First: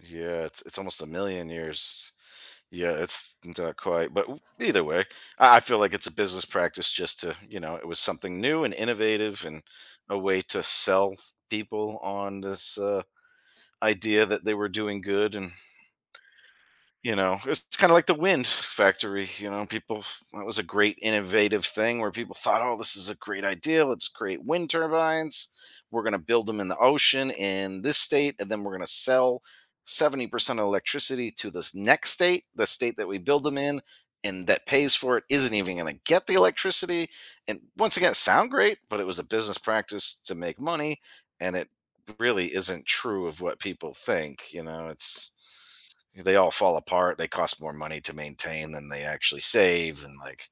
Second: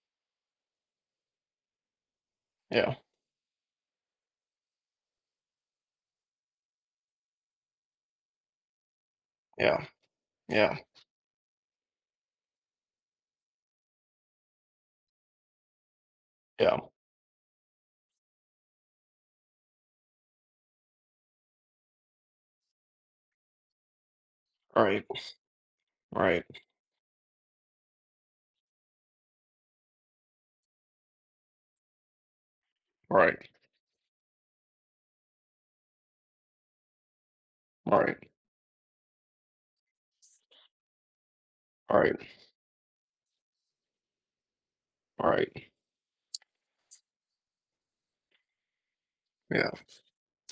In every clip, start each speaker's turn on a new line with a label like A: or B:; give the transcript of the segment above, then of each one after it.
A: Yeah, it's it's almost a million years. Yeah,
B: Yeah.
A: it's not quite, but, either way, I I feel, like, it's a business practice just to, you know, it was something new and innovative and
B: Yeah,
A: a way to
B: yeah.
A: sell people on this, uh, idea that they were doing good and
B: Yeah.
A: you know, it's kinda, like, the wind factory, you know, people, it was a great innovative thing where people thought, oh, this is a great idea, let's create wind
B: Right.
A: turbines, we're gonna
B: Right.
A: build them in the ocean in this state and then we're going to sell 70% of electricity to this next state, the state that we build
B: Right.
A: them in, and that pays for it isn't even gonna get the electricity and once again it
B: Right.
A: sound great, but, it was a business practice to make money and it
B: Right.
A: really isn't true of what people think, you know, it's
B: Right.
A: they all fall apart. They cost more money to maintain than they actually
B: Yeah.
A: save and, like,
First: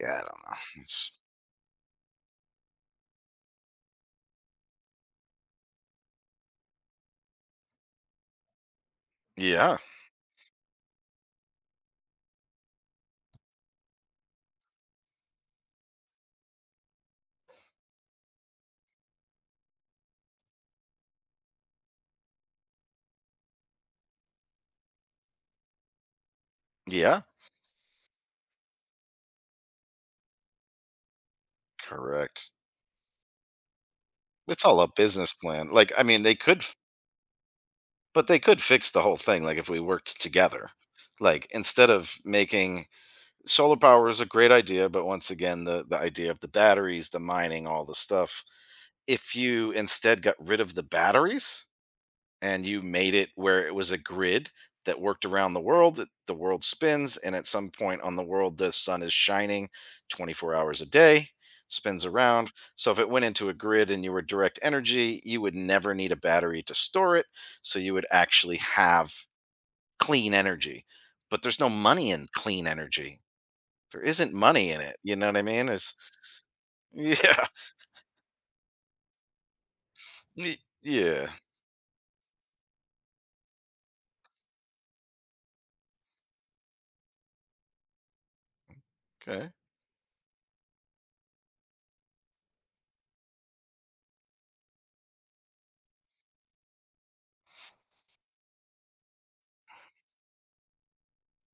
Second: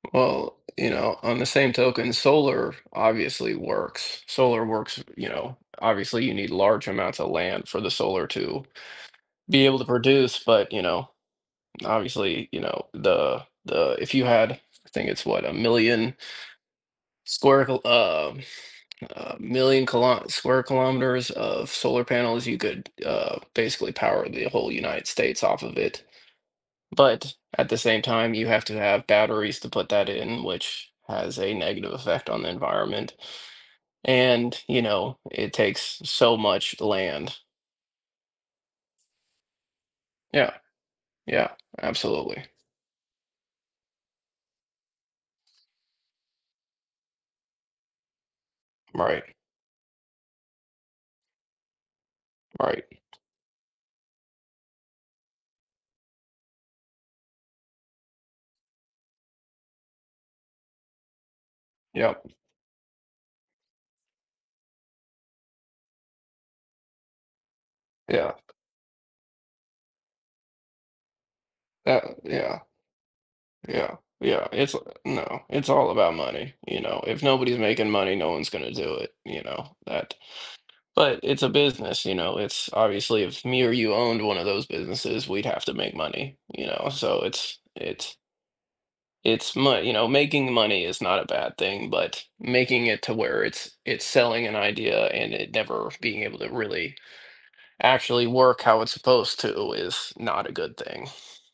A: yeah, I don't
B: Well,
A: know,
B: you
A: it's
B: know, on the same token, solar obviously works. Solar works, you know, obviously you need large amounts of land for the solar to be able
A: Yeah.
B: to produce, but, you know, obviously, you know, the the, if you had, I think it's what, a million square kil um, million kil square kilometers of solar panels, you could, uh, basically power the whole United States off of it.
A: Yeah.
B: But, at the same time, you have to have batteries to put that in, which has a negative effect on the
A: Correct.
B: environment. And,
A: It's all
B: you
A: a
B: know,
A: business
B: it
A: plan, like,
B: takes
A: I mean, they
B: so
A: could f
B: much land.
A: But, they could fix the whole thing, like if we worked
B: Yeah,
A: together, like,
B: yeah,
A: instead of
B: absolutely.
A: making solar power is a great idea, but, once again, the the idea of the batteries, the mining, all the stuff,
B: Right.
A: if you instead got rid of the batteries, and you
B: Right.
A: made it where it was a grid that worked around the world, th the world spins, and at some point on the world, the sun is shining 24 hours a day, spins
B: Yep.
A: around, so if it went into a grid and you were direct energy, you would never need a battery to store it, so you would
B: Yeah.
A: actually have clean energy, but, there's no
B: Uh,
A: money in
B: yeah.
A: clean energy.
B: Yeah,
A: There isn't
B: yeah,
A: money
B: it's
A: in it, you know what
B: no,
A: I
B: it's
A: mean?
B: all
A: It's
B: about money, you know. If
A: yeah.
B: nobody's making money, no one's gonna do it, you know, that,
A: Ye
B: but
A: yeah.
B: it's a business, you know, it's obviously if me or you owned one of those businesses, we'd have to make money, you know, so it's it
A: 'Kay.
B: it's mon you know, making money is not a bad thing, but, making it to where it's it's selling an idea, and it never being able to really actually work how it's supposed to is not a good thing.